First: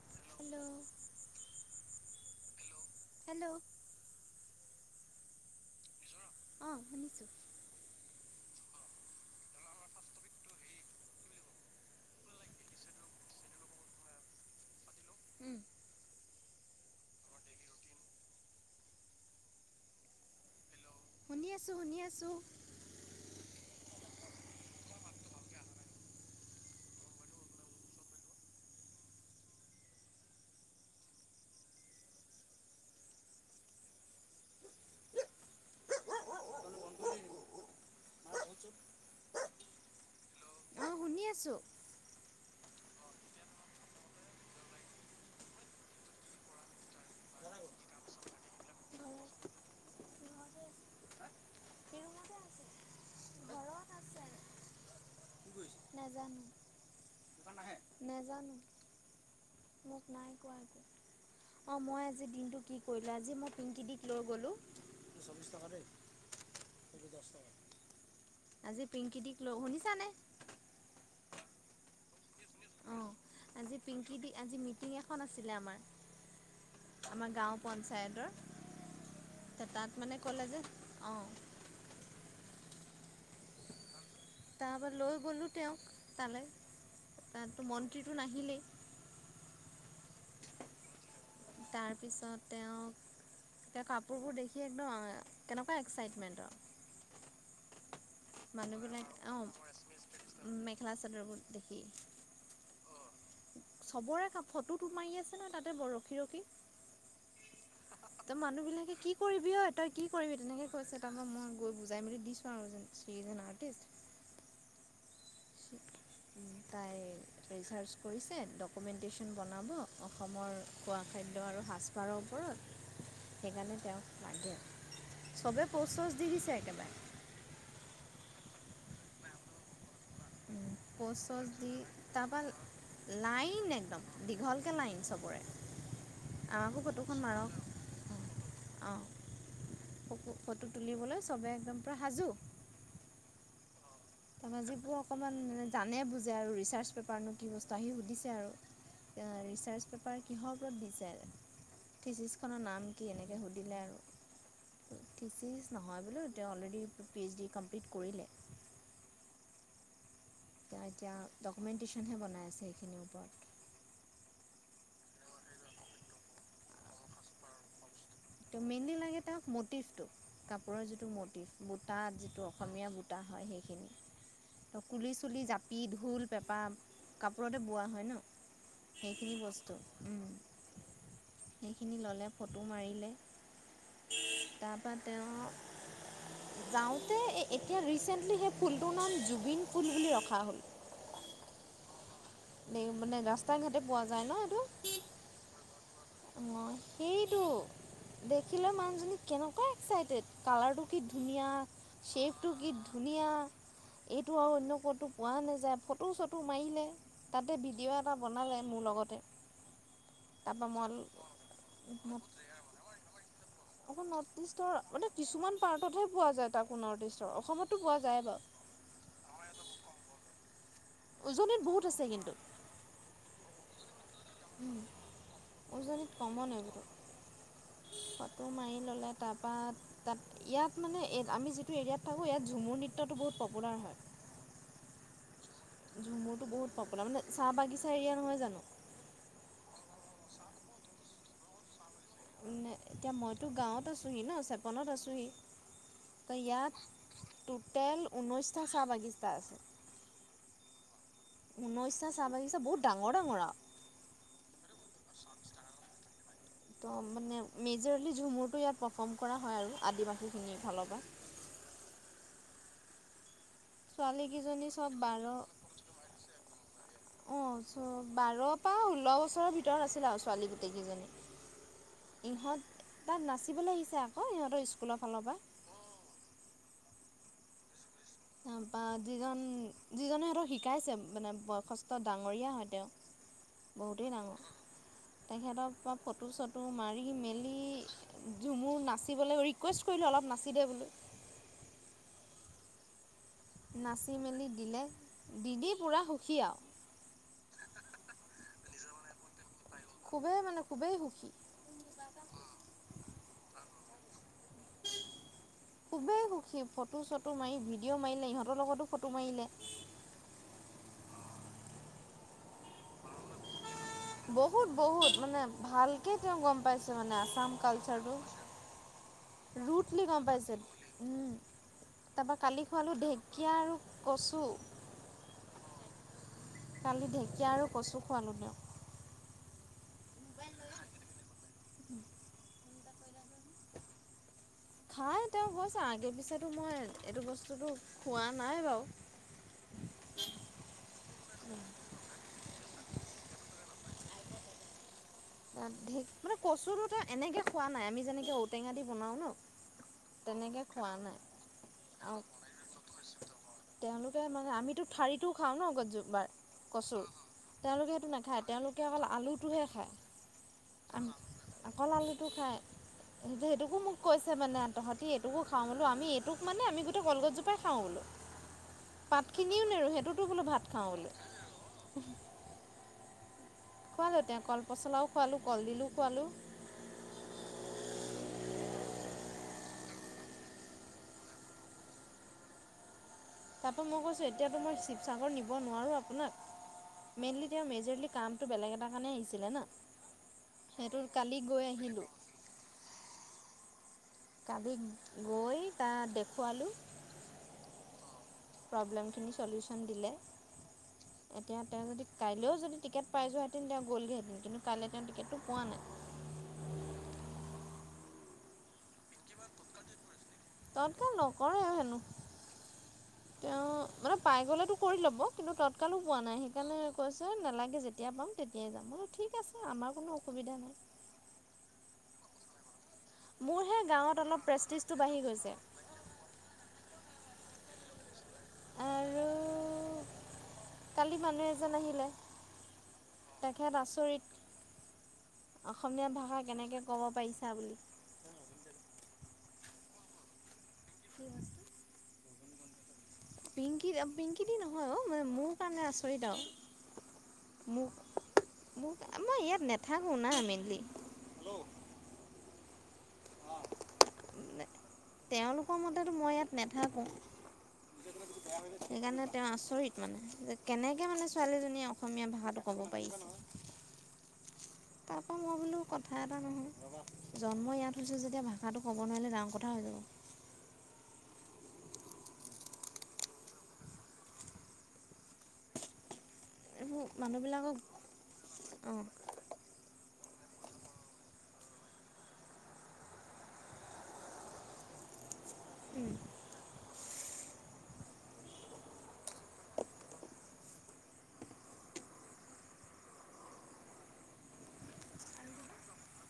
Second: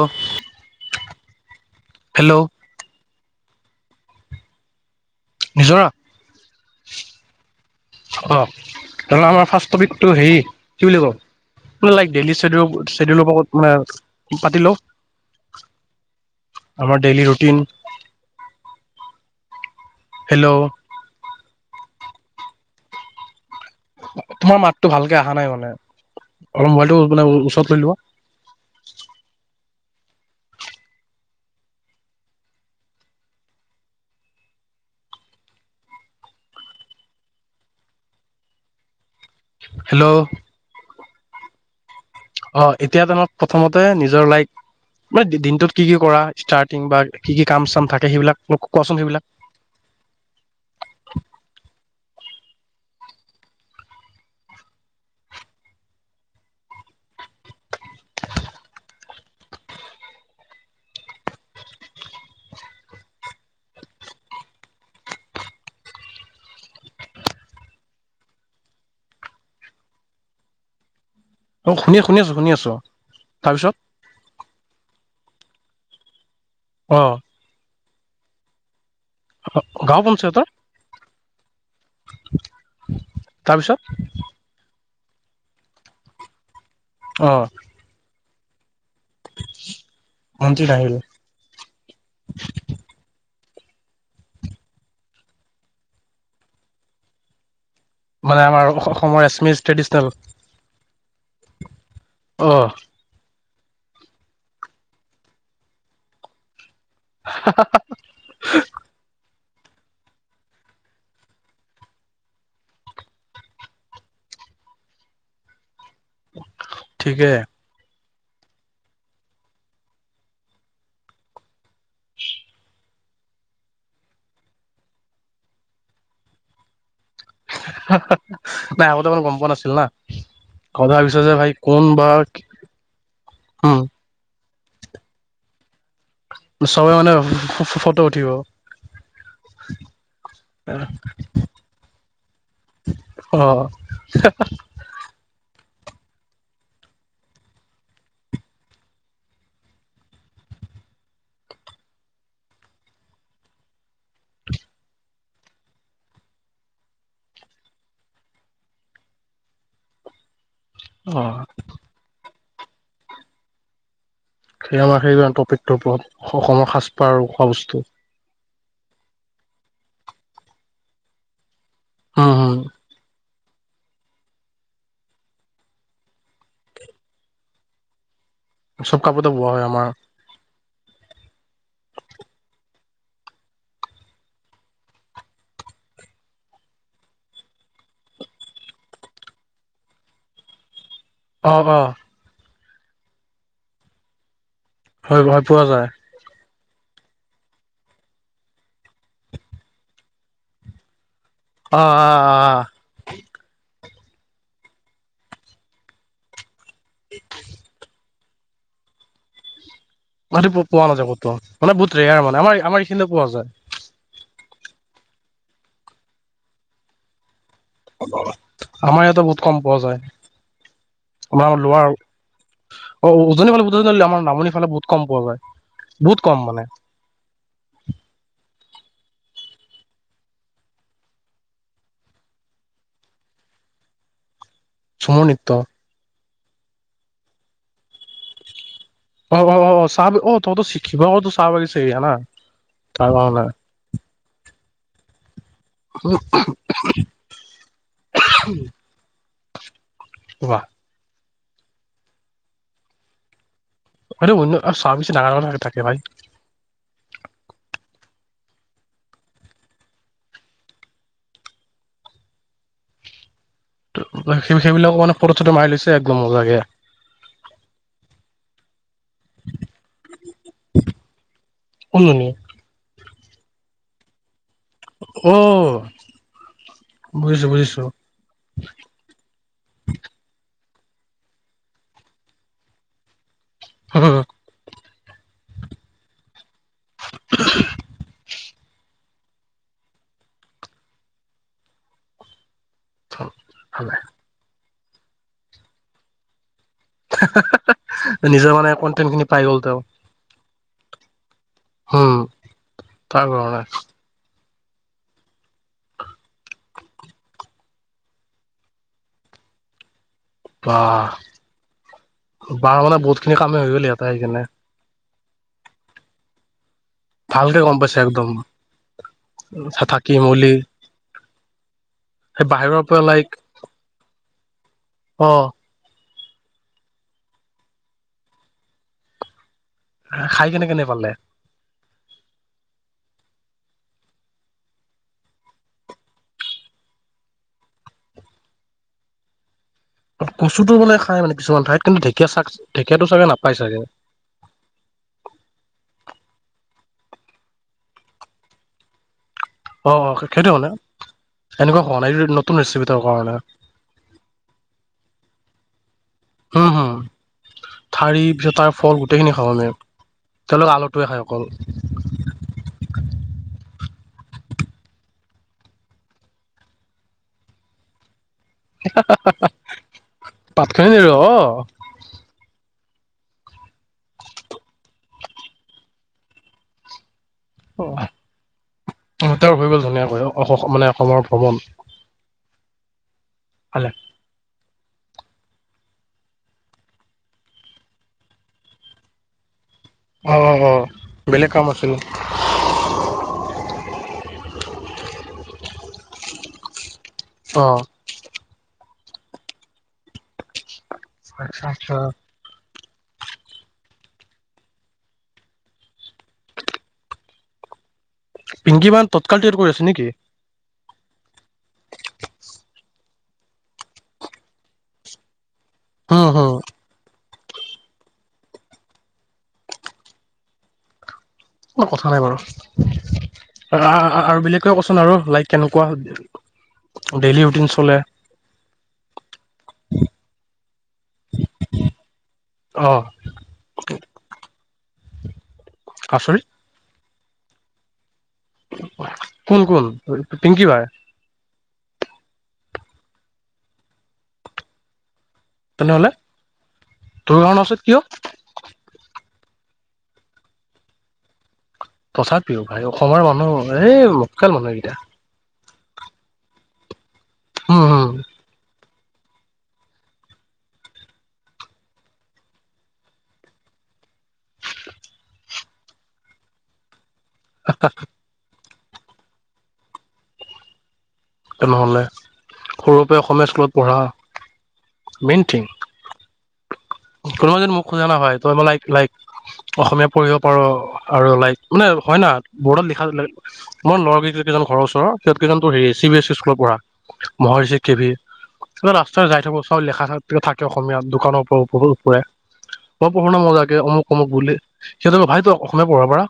অ' hello hello hello নিজৰা অ' শুনিছো। অ' আমাৰ ফাৰ্ষ্ট টপিকটো হে, কি বুলি কম লাইক ডেইলিডউ চেডিউল মানে পাতি লও। আমাৰ ডেইলি ৰুটিন। হেল্ল' শুনি আছোঁ শুনি আছো। তোমাৰ মাতটো ভালকে অহা নাই মানে। অলপ মোবাইলটো ওচৰত লৈ লোৱা। হেল্ল' অঁ শুনি আছোঁ। অ' এতিয়া ধৰক প্ৰথমতে নিজৰ লাইফ মানে দিনটোত কি কি কৰা স্টাৰ্টিং বা কি কি কাম চাম থাকে সেইবিলাক মোক কোৱা চোন সেইবিলাক। নেজানো, নেজানো, মোক নাই কোৱা একো। অ' মই আজি দিনটোত কি কৰিলো আজি মই পিংকি দিক লৈ গ'লো আজি পিংকি দিক লৈ শুনিছানে? অ' শুনি শুনি আছোঁ। অ', আজি পিংকি দি আজি মিটিং এ এখন আছিলে আমাৰ। অ আমাৰ গাঁও পঞ্চায়ত চাইডৰ তাত গাঁও মানে পঞ্চায়তৰ কলে যে, অ'। তাৰপিছত? তাৰপৰা লৈ গ'লোঁ, তেওঁক তালে অ তাতো মন্ত্ৰীটো আহিলে? মন্ত্ৰী বাঢ়িল। তাৰপিছত তেওঁক এ কাপোৰবোৰ দেখি একদম কেনেকুৱা এক্সচাইটমেণ্ট আ মানে আমাৰ অসমৰ এচমিচ ট্ৰেডিচনেল খেলা চাদৰবোৰ দেখি অহ। চবৰে ফটোতো মাৰি আছে নে তাতে ৰখি ৰখি হা হা ত মানুহ বিলাকে কি কৰি অ তই কি কৰিবি, তেনেকৈ কৈছে, তাৰপৰা মই গৈ বুজাই মেলি দিছোঁ আৰু যে আৰ্টিষ্ট [unintelligible] তাই ঠিকে ৰিচাৰ্ছ কৰিছে বাৰৰ ওপৰত সেইকাৰণে তেওঁক লাগে। চবে পচ চচ দি দিছে একেবাৰে নাই আগতে মানে গম পোৱা নাছিল না ঘৰত পচ ভাবিছো যে চজ ভাই কোন বা তাৰপা নাই উম একদম দীঘল তে লাইন চবৰে আমাকো চবে মানে ফটোখন মাৰক ফটো উঠিব অঁ ফটো তুলিবলৈ চবে একদম সাজু অ ধেমাজিবোৰ অকমান মানে জানে বুজে আৰু ৰিচাৰ্চ পেপাৰনো কি বস্তু আহি সুধিছে আৰু ৰিচাৰ্চ পেপাৰ কিহৰ ওপৰত দিছে থিচিচখনৰ নাম কি এনেকৈ সুধিলে আৰু থিচিচ নহয় বোলো তেওঁ already P H D complete কৰিলে এতিয়া অ ডকুমেন্টেশচন হে বনাই আছে সেই খিনিৰ ওপৰত সেই আমাৰ সেই টপিকটোৰ ওপৰত অসমৰ সাজপাৰ আৰু খোৱা বস্তু মেইনলি লাগে তাৰ মটিভটো কাপোৰৰ যিটো মটিভ বুটা উম যিটো হম অসমীয়া বুটা তো কুলি চুলি জাপি ঢোল পেঁপা কাপোৰতে বোৱা হয় ন চব কাপোৰতে সেইখিনি বোৱা হয় বস্তু আমাৰ সেইখিনি ল'লে ফটো মাৰিলে তাৰপৰা তেওঁ যাওঁতে এতিয়া ৰিচেন্টলি সেই ফুলটোৰ নাম জুবিন ফুল বুলি ৰখা হ'ল অ অ এই মানে ৰাস্তা ঘাটে পোৱা যায় ন এইটো হয় হয় পোৱা যায়। অ সেইটো দেখিলে মানুহজনী কেনেকুৱা এক্সাইটেড কালাৰটো কি ধুনীয়া অ অ সেবটো অ কি ধুনীয়া এইটো আৰু অন্য কতো পোৱা নাযায় ফটো চটো। মাৰিলে তাতে ভিডিঅ এটা বনালে মোৰ লগতে। গতি তাৰপৰা পোৱা মই নাযায় কত। অহ ', মানে বহুত মই ৰেয়াৰ মানে আম আমাৰ এইখিনিতে পোৱা যায়। নৰ্থ ইষ্টৰ মানে কিছুমান পাৰ্টতহে পোৱা যায়। তাকো নৰ্থ ইষ্টৰ অসমত আমাৰ ইয়াতে বহুত কম পোৱা যায়। আমাৰ - উজনিত আমাৰ বহুত লয়াৰ আছে কিন্তু অহ ', উজনিৰ ফালে বজ আমাৰ নামনি ফালে বহুত কম পোৱা যায় উজনিত বহুত কম কমন মানে। এইবোৰ ত' ইয়াত মান আমি যিটো এৰিয়াত থাকো ইয়াত ঝুমুৰ নৃত্যটো বহুত পপুলাৰ হয়। ঝুমুৰ নৃত্য। মোৰতো বহুত পপুলাৰ মানে চাহ বাগিচা এৰিয়া নহয় জানো। অহ ', - অহ ', - অহ ', চাহ অহ ', তহইতো শিখিবা টো চাহ বাগি তাহাতৰ ঘৰলৈ [unintelligible] আছোহি ন চেপনত আছোহি। ত' ইয়াত টোটেল ঊনৈশটা চাহ বাগিচা। টা আছে। ৱাহ। ঊনৈছশা চাহ বাগিচা বহুত ডাঙৰ - ডাঙৰ আৰু। সেইটো আৰু চাহ বাগিচা ডাঙৰ থাকে ভাই। জিৰলি ঝুমুৰটো ইয়াত পাৰফৰ্ম কৰা হয় আৰু আদিবাসীখিনিৰ ফালৰ পৰা। ছোৱালী সেই কেইজনী সেইবিলাক চব মানে বাৰ ফটো চটো মাৰি লৈছে একদম মজাকে অহ ', চ বাৰ পৰা ষোল্ল বছৰৰ ভিতৰত আছিলে আৰু ছোৱালী গোটেইকেইজনী। কোনজনী ইহঁত তাত নাচিবলৈ আহিছে আকৌ ইহত। অহ ', বুজিছো - বুজিছো। তাৰপৰা যিজন- যিজনে সিহঁতক শিকাইছে মানে বয়খস্ত ডাঙৰীয়া হয় তেওঁ। বহুতেই ডাঙৰ। তেখেতৰ ফটো চটো মাৰ মোৰ নাচিবলৈ ৰিকুৱেষ্ট কৰিলো অলপ নাচি দে বো নাচি মেলি দিলে। দিদি পুৰা সুখী আৰু। হা - হা নিজৰ মানে কণ্টেণ্ট খিনি পাই গল তেওঁ খুবেই মানে খুবেই সুখী হম, তাৰ কাৰণে। খুবেই সুখী ফটো চটো মাৰি ভিডিঅ' মাৰিলে ইহঁতৰ লগতো ফটো মাৰিলে বাহ মানে বহুত খিনি কামেই হৈ গ'ল ইয়াত বহুত বহুত মানে ভাল কে তেওঁ গম পাইছে আসাম ভালকে গম পাইছে কালচাৰ তো, একদম থা- ৰুথলি থাকি গম পাই মেলি ছে উম তাৰ পাছত সেই কালি বাহিৰৰ পৰা লাইক ঢেকীয়া গছ অ' কালি ঢেঁকীয়া আৰু কচু খুৱালোঁ দিয়ক খাই কেনে কেনে পালে খাই তেওঁ গৈছে আগে পিছেতো মই এইটো বস্তুটো খোৱা নাই বাৰু কচুটো বোলে খাই মানে কিছুমান ঠাইত কিন্তু ঢেকীয়া চাক ঢেঁকীয়াতটো চাগে নাপায় চাগে মানে কচুো এনেকে খোৱা নাই আমি যেনেকে ঔটেঙা দি বনাও ন অ' সেইটো তেনেকে হোৱানে খোৱা নাই এনেকুৱা হোৱা নাই আৰু এই নতুন ৰেচিপিটোৰ কাৰণে খাঁও ন গজু বাৰ হম হম কচুৰ তেওঁলোকে সেইটো ঠাৰি নাখায় পিছত তাৰ তেওঁলোকে ফল অকল গোটেইখিনি খাওঁ আলুটোহে আমি খায় তেওঁলোক আলুটোৱে খায় অকল আকৌ আলুটো খাইেই সেইটোকো মোক, তোক কৈছে মানে তহঁতি এইটোকো খাওঁ বোলো আমি এইটোক মানে আমি গোটেই কলগছজোপাই খাওঁ বোলো পাতখিনিও নেৰো সেইটোতো বোলো ভাত পাতখিনি খাওঁ নিৰো অ বোলে খোৱালোঁ তেওক, কল পচলাওঁ খোৱালোঁ, কলডিলো খোৱালোঁ। অ', তেওঁৰ হৈ গ'ল মানে অ-অসমৰ ভ্ৰমণ। তাতো ভালে মই কৈছো এতিয়াতো মই শিৱসাগৰ নিব নোৱাৰো আপোনাক, মেইনলি দিয়া মেজৰলী কামটো বেলেগ এটা কাৰণে আহিছিলে না। অ', সেইটো কালি বেলেগ গৈ কাম আছিল। আহিলোঁ কালি গৈ তাত দেখুৱালোঁ। অ'। প্ৰব্লেমখিনি চলিউচন দিলে। এতিয়া আচ্ছা তেওঁ আচ্ছা যদি কাইলৈও যদি টিকেট পাইযোৱা হেতেন তেওঁ গ'লগৈহেতেন, কিন্তু কাইলৈ তেওঁ টিকেটটো পোৱা নাই। [unintelligible] মান তৎকাল টিকেট কৰি আছে নেকি? তৎকাল নকৰেও হেনো, তেওঁ মানে পাই গলেতো কৰি ল'ব কিন্তু তত কালো পোৱা হুম নাই, হুম সেইকাৰণে কৈ [unintelligible] নালাগে যেতিয়া পাম তেতিয়াই যাম। বুলো ঠিক আছে আমাৰ কোনো অসুবিধা নাই। অ', কথা নাই বাৰু। মোৰহে গাঁৱত অলপ আৰু বেলেগ প্ৰেষ্টিজটো কচোন আৰু, বাঢ়ি গৈছে লাইক কেনেকুৱা ডেইলি ৰুটিন বোলে আৰু, কালি মানুহ এজন আহিলে, অ তেখেত আচৰিত অসমীয়া ভাষা আচৰিত কেনেকে ক'ব পাৰিছা বুলি। কোন কোন? পিংকি বাৰ? পিংকি, পিংকি দি নহয় অ'। ম মোৰ কাৰণে তেনেহলে আচৰিত তোৰ কাৰণ আৰু আচৰিত কিয় মোক আমাৰ ইয়াত নে থাকোঁ না মেলি, উম। তথাপিও ভাই অসমৰ মানুহৰ বাবে এই লোকেল মানুহ এইকেইটা। তেওঁলোকৰ মতেটো মই ইয়াত নৈথাকো। উম, হুম। সেইকাৰণে তেওঁ আচৰিত মানে যে কেনেকে মানে ছোৱালীজনীয়ে অসমীয়া ভাষাটো ক'ব পাৰি। তাৰপৰা মই বোলো কথা এটা নহয়। জন্ম ইয়াত হৈছো যেতিয়া ভা কথাটো ক'ব নোৱাৰিলে ডাঙৰ কথা হৈ যাব। তেনেহ'লে সৰুৰ পৰা অসমীয়া স্কুলত পঢ়া, মেইন থিং। এইবোৰ কোনোবা যদি মানুহবিলাকক মোক খোজা নহয় ত' মই লাইক অঁ লাইক অসমীয়া পঢ়িব পাৰোঁ আৰু লাইক মানে হয় না ব'ৰ্ডত লিখা মোৰ ল'ৰা কেই কেইজন ঘৰৰ ওচৰ সিহঁত কেইজনটো ৰে চি [unintelligible] স্কুলত পঢ়া। মহৰিছি কেভিন এ ৰাস্তাই যায় থাকোঁ চব লেখা থাকে অসমীয়া দোকানৰ পৰা। [unintelligible] মই পঢ়ো ন' মজাকে অমুক অমুক বুলি সিহঁত ভাই তই অসমীয়া পঢ়াৰ পৰা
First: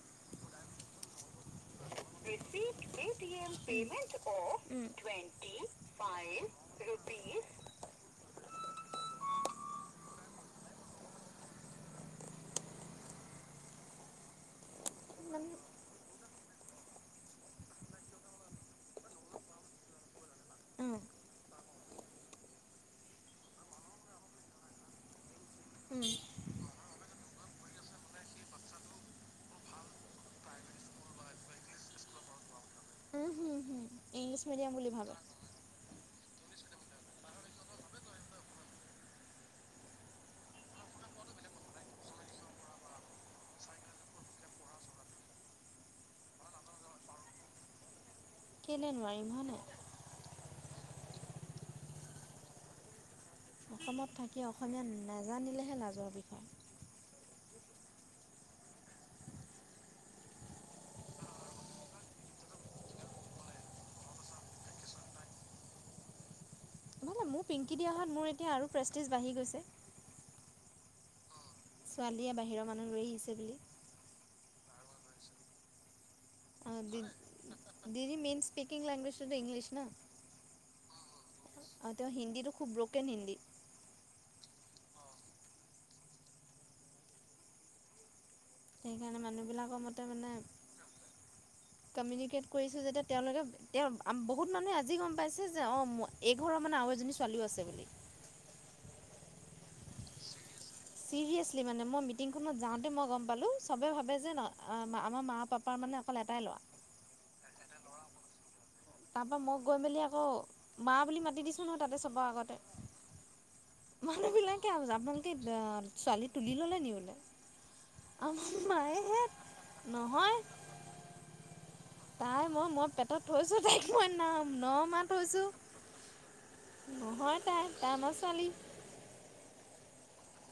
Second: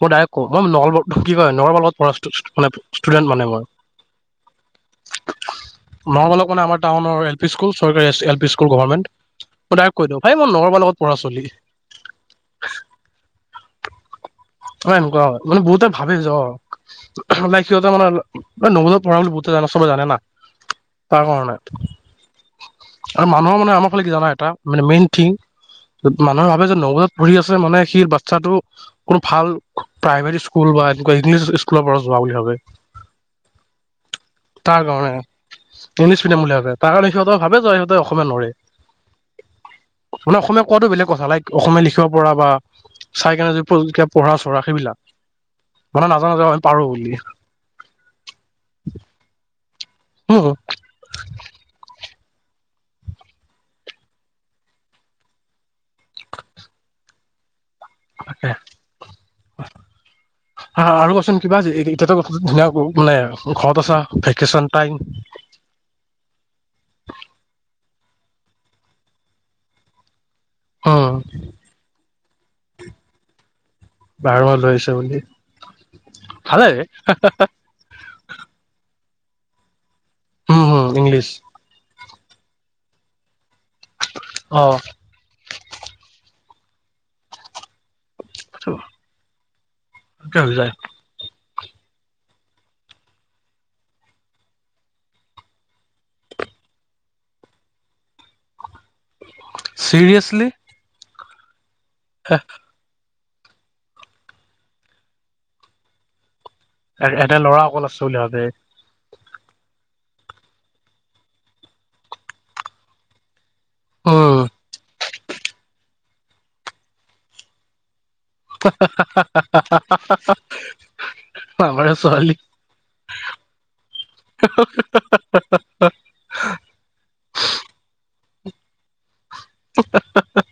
মই ডায়ৰেক্ট কওঁ মই [unintelligible] কি কয় [unintelligible] পঢ় [unintelligible] মানে মই নগলক মই মানে আমাৰ টাউনৰ এল পি স্কুল চৰকাৰী এল পি স্কুল গভৰ্মেণ্ট। কৈ দিওঁ ভাই মই [unintelligible] লগত পঢ়া চলি। অ', এনেকুৱা মানে বহুতে ভাবেছ লাই কসিহঁতে মানে নৱোদয়ত পঢ়া বুলি বহু জান চবে জানে না অঁ তাৰ কাৰণে আৰু মানুহৰ মানে আমাৰ ফালে কি জানা এটা মানে মেইন থিং মানুহৰ ভাবে যে নৱোদয় ঘূৰি আছে মানে সেই বাচ্ছাটো গ্ৰুপ ভাল প্ৰাইভেট স্কুল বা এনেকুৱা ইংলিছ স্কুলৰ পৰা যোৱা বুলি ভাবে। উম, হুম, হুম, ইংলিছ মিডিয়াম তাৰ বুলি কাৰণে ভাবে। ইংলিছ মিডিয়াম বুলি ভাবে তাৰ কাৰণে সিহঁতে ভাবে যে সিহঁতে অসমীয়া নৰে মানে অসমীয়া কোৱাটো বেলেগ কথা লাইক অসমীয়া লিখিব পৰা বা চাই কেনে প্ৰ [unintelligible] কিবা পঢ়া চঢ়া সেইবিলাক মানে আমাৰ নাজান নাজা আমি পাৰোঁ বুলি। কেলে নোৱাৰিম হয়নে? উম, উম। অসমত থাকি অসমীয়া নেজানিলেহে লাজৰ বিষয়। তাকে, হা, হা, আৰু কচোন কিবা এ-এতিয়াতো ধুনীয়া মানে ঘৰত আছা, ভেকেচন টাইম মোক পিংকি দিয়াহাত মোৰ এতিয়া আৰু প্ৰেষ্টিছ বাঢ়ি গৈছে। উম। ছোৱালীয়ে বাহিৰৰ মানুহ লৈ আহিছে বুলি। [unintelligible] লৈছে বুলি ভালে অ', দি, দি মিনচ স্পিকিং লেংগুৱেজ ইংলিছ ন? উম, ইংলিছ। আৰু তেওঁ হিন্দীটো খুব ব্ৰকেন হিন্দী অ'। [inaudible] সেইবিলাকৰ মতে মানে হৈ যায় কমিউনিকেট কৰিছোঁ। যেতিয়া তেওঁলোকে তেওঁ বহুত মানুহে আজি গম পাইছে যে অঁ এই ঘৰৰ মানে আৰু এজনী ছোৱালীও আছে। চিৰিয়াছলি। চিৰিয়াছ লি। মই মিটিংখনত যাওঁতে মই গ'ম- পালোঁ। চবে ভাবে যে ন আমাৰ মা পাপাৰ মানে অকল এটাই লৰা এটা ল'ৰা অকল আছে বুলি ভাবে। তাৰ পৰাৰা মই গৈ মেলি আকৌ মা বুলি মাতি দিছো। নহ তাতে চব আগতে- উম মানুহবিলাককে য ছোৱালী তুলি ল'লে নি বোলে। আমাৰ হাহা, মায়েহে হাহা, হাহা, নহয় হাহা। তাই মই মই পেটত থৈছো। তাইক মই ন নমাহ থৈছো নহয়। তাই আমাৰ ছোৱালী। হাহা হাহা।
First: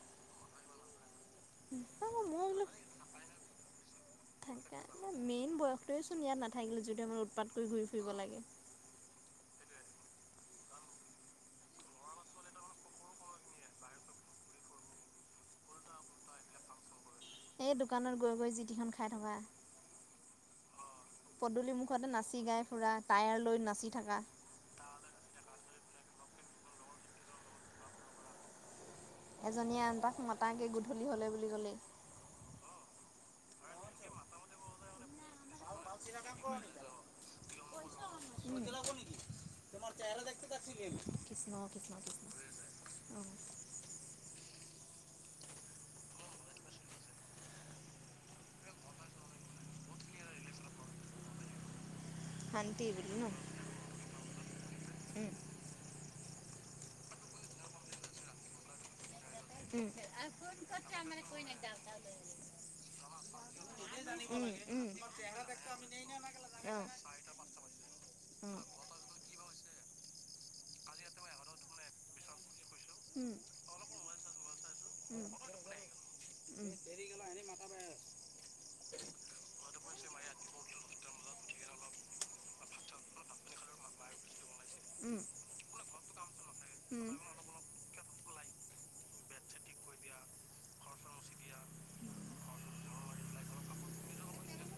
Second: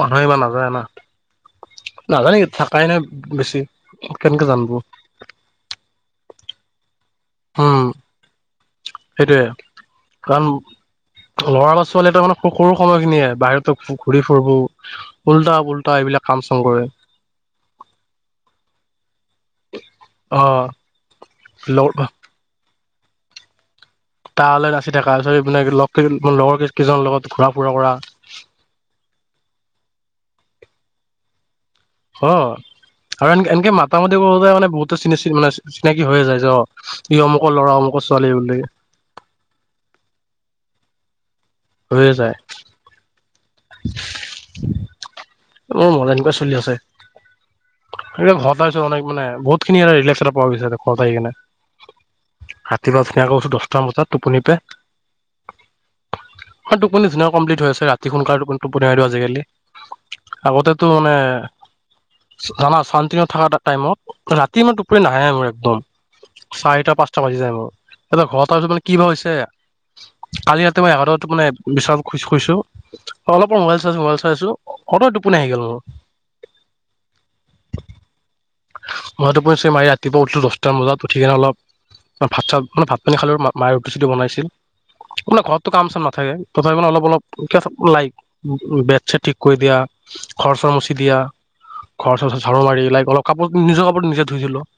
মানুহে ইমান নাজানে না। মই নাজানে বোলো থাকাই নাই বেছি। কেনেকে জানবো। তই চোন ইয় নাথাকিলো যদি উ'ম সেইটোয়ে কাৰণ। লৰা বা ছোৱালী ত মানে সৰু সময়খিনিয়ে বাহিৰতো ঘূৰি ফুুৰবো উওল্টা পুল্টা এইবিলাক কাম চাম কৰে। এই দোকানত গৈ গৈ যিটিখন খাই থকা। অ'। পদূলি লগ মুখতে নাচি গায়। ফুৰা টায়াৰ লৈ নাচি। থকা তায়াৰ লৈ নাচি থাকা যদি বেলেগ লগৰকেইজনক। মোৰ লগৰ ক কেইজনৰ লগত ঘুৰা ফুৰা কৰা। এজনীয়ে আন তাক মতাকে গধূলি হলে বুলি কলে। অ' আৰু এনকে এনকে মাতা মাতি কৰো তে মানে বহুতে চিনা চিন উলাইছে। চিনাকি হৈয়ে যায় জ ই অমুকৰ লৰা অমুকৰ ছোৱালী বুলি। [unintelligible] কৃষ্ণ, কৃষ্ণ, হৈয়ে যায় কৃষ্ণ, ও'ম। [unintelligible] অ' এনেকুৱা চলি আছে। ঘুৰি ফুৰে অনাই- বনাই। [inaudible] শান্তি বুলি ৰাতিপুৱা ন আকৌ দহটামান বজাত টোপনি পে। উম হয়। টোপনি নিচিনা কমপ্লিট হৈ আছে ৰাতি সোনকাল টোপনি আৰু আজিকালি। উ'ম। আগতেটো মানে জানা শান্তিকে থাকা এটা টাইমত উম ৰাতি মানে উম টোপৰি নাহে মোৰ একদম চাৰিটা উম পাঁচটা বাজি যায়। মোৰ এ ঘৰতা কি বা হৈছে। কালি ৰাতি মই এঘাৰ টা বজাত টোপনি বিচনাত শুইছো। অলপ ৰ মোবাইল চাইছো মোবাইল চাইছো। [unintelligible] ম ইটো পৰিছি মাৰি ৰাতিপুৱ উঠিলো দহটাম বজাত উঠি কেনে অলপ ভাত চপ ম ই ভাত পানী খালো মায়ে ৰুটি চুটি বনাইছিল। উম [unintelligible] ৰ ঘৰতটো কাম চাম থাকে। উম [unintelligible] বেট চেট ঠিক কৰি দিয়া ঘৰ চৰমচি দিয়া খৰ চৰচ ঝাৰু মাৰি লাইক অলপ। কাপোৰ নিজৰ কাপোৰত নিজে ধুইছিলো।